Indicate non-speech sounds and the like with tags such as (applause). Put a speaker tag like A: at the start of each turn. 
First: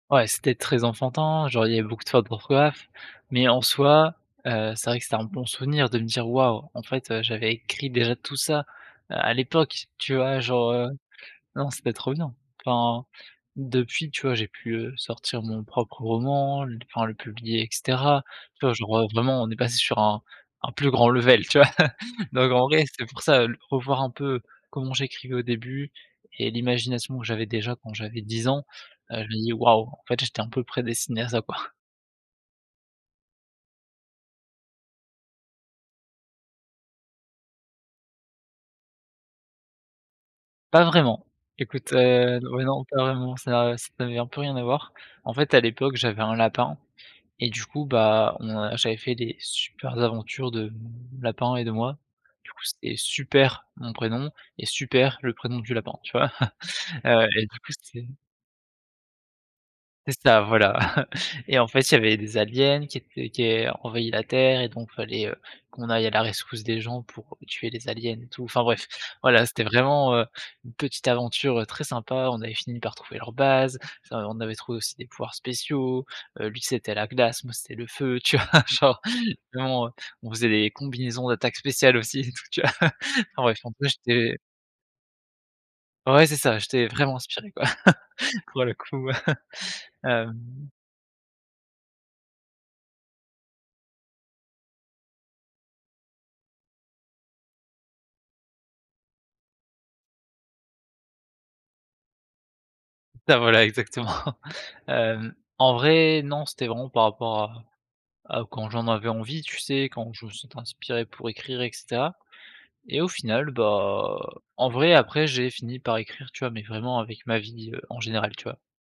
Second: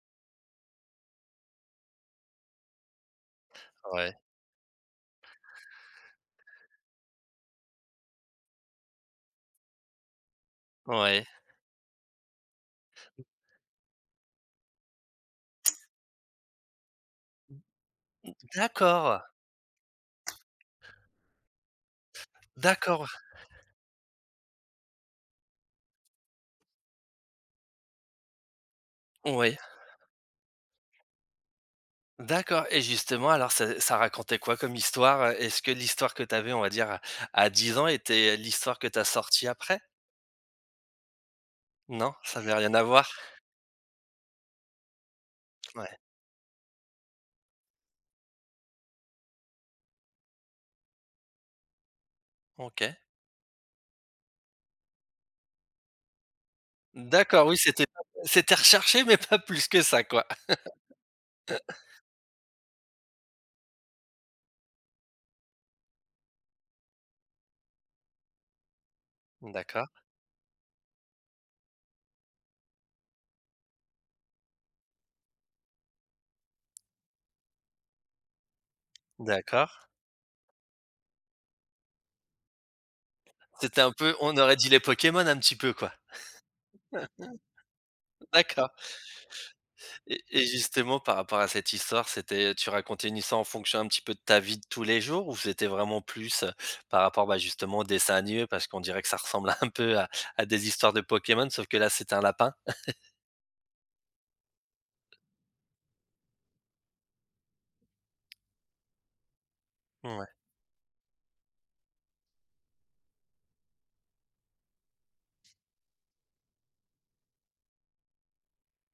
A: Ouais, c'était très enfantin, genre il y avait beaucoup de fautes d'orthographe, mais en soi,
B: Ouais.
A: heu, c'est vrai que c'était un bon souvenir de me dire: «Waouh, en fait, heu, j'avais écrit déjà tout ça à l'époque» tu vois? Genre, heu,
B: Ouais.
A: non c'était trop bien. Enfin depuis, tu vois? J'ai pu, heu, sortir mon propre roman, enfin le publier et cetera, tu vois? Genre, heu,
B: D'accord.
A: vraiment on est passé sur un un plus grand level, tu vois? (chuckles) Donc en vrai c'est
B: D'accord.
A: pour ça le revoir un peu comment j'écrivais au début et l'imagination que j'avais déjà quand j'avais 10 ans, heu, je me dis:
B: Oui.
A: «Waouh, en fait j'étais un peu prédestiné à ça quoi».
B: D'accord et justement, alors ça ça racontait quoi comme histoire? Est-ce que l'histoire que tu avais, on va dire, à 10 ans était l'histoire que tu as sortie après?
A: Pas vraiment, écoute,
B: Non, ça
A: heu
B: avait
A: ouais,
B: rien à
A: non pas
B: voir?
A: vraiment, ça ça n'avait un peu rien à voir. En fait à
B: Ouais.
A: l'époque j'avais un lapin, et du coup, bah, on j'avais fait des super aventures de lapin et de moi, du coup
B: OK.
A: c'était Super, mon prénom et Super le prénom du lapin, tu vois? (chuckles) Heu,
B: D'accord
A: et
B: oui,
A: du coup
B: c'était (unintelligible)
A: c'était
B: c'était recherché, mais pas plus que ça
A: C'est
B: quoi?
A: ça voilà. (chuckles) Et en fait il y avait des aliens qui étaient qui aient envahit la terre et donc fallait heu, qu'on aille à la rescousse des gens pour tuer les aliens et tout. Enfin bref, voilà c'était
B: D'accord.
A: vraiment heu, une petite aventure très sympa. On avait fini par trouver leur base, ça v on avait trouvé aussi des pouvoirs spéciaux, heu, lui c'était la glace, moi, c'était le feu. Tu vois? Genre, mais
B: D'accord.
A: bon, on faisait des combinaisons d'attaques spéciales aussi et tout, tu vois? (chuckles) Enfin bref, en
B: C'était
A: plus
B: un peu
A: j'étais
B: on aurait dit les Pokémon un petit peu quoi?
A: Ouais, ouais. C'est ça j'étais vraiment inspiré quoi
B: (chuckles)
A: pour
B: D'accord.
A: le coup,
B: Et et
A: hem
B: justement par rapport à cette histoire, c'était tu racontais une histoire en fonction un petit peu de ta vie de tous les jours ou c'était vraiment plus par rapport, bah, justement aux dessins animés? Parce qu'on dirait que ça ressemble un (chuckles) peu à à des histoires de Pokémon sauf que là, c'était un lapin? (chuckles)
A: Bah, voilà exactement. (chuckles) Hem, en vrai non c'était vraiment par rapport à à quand j'en avais envie, tu sais? Quand je
B: Ouais.
A: me sentais inspiré pour écrire et cetera et au final, bah, en vrai après j'ai fini par écrire, tu vois? Mais vraiment avec ma vie, heu, en général, tu vois?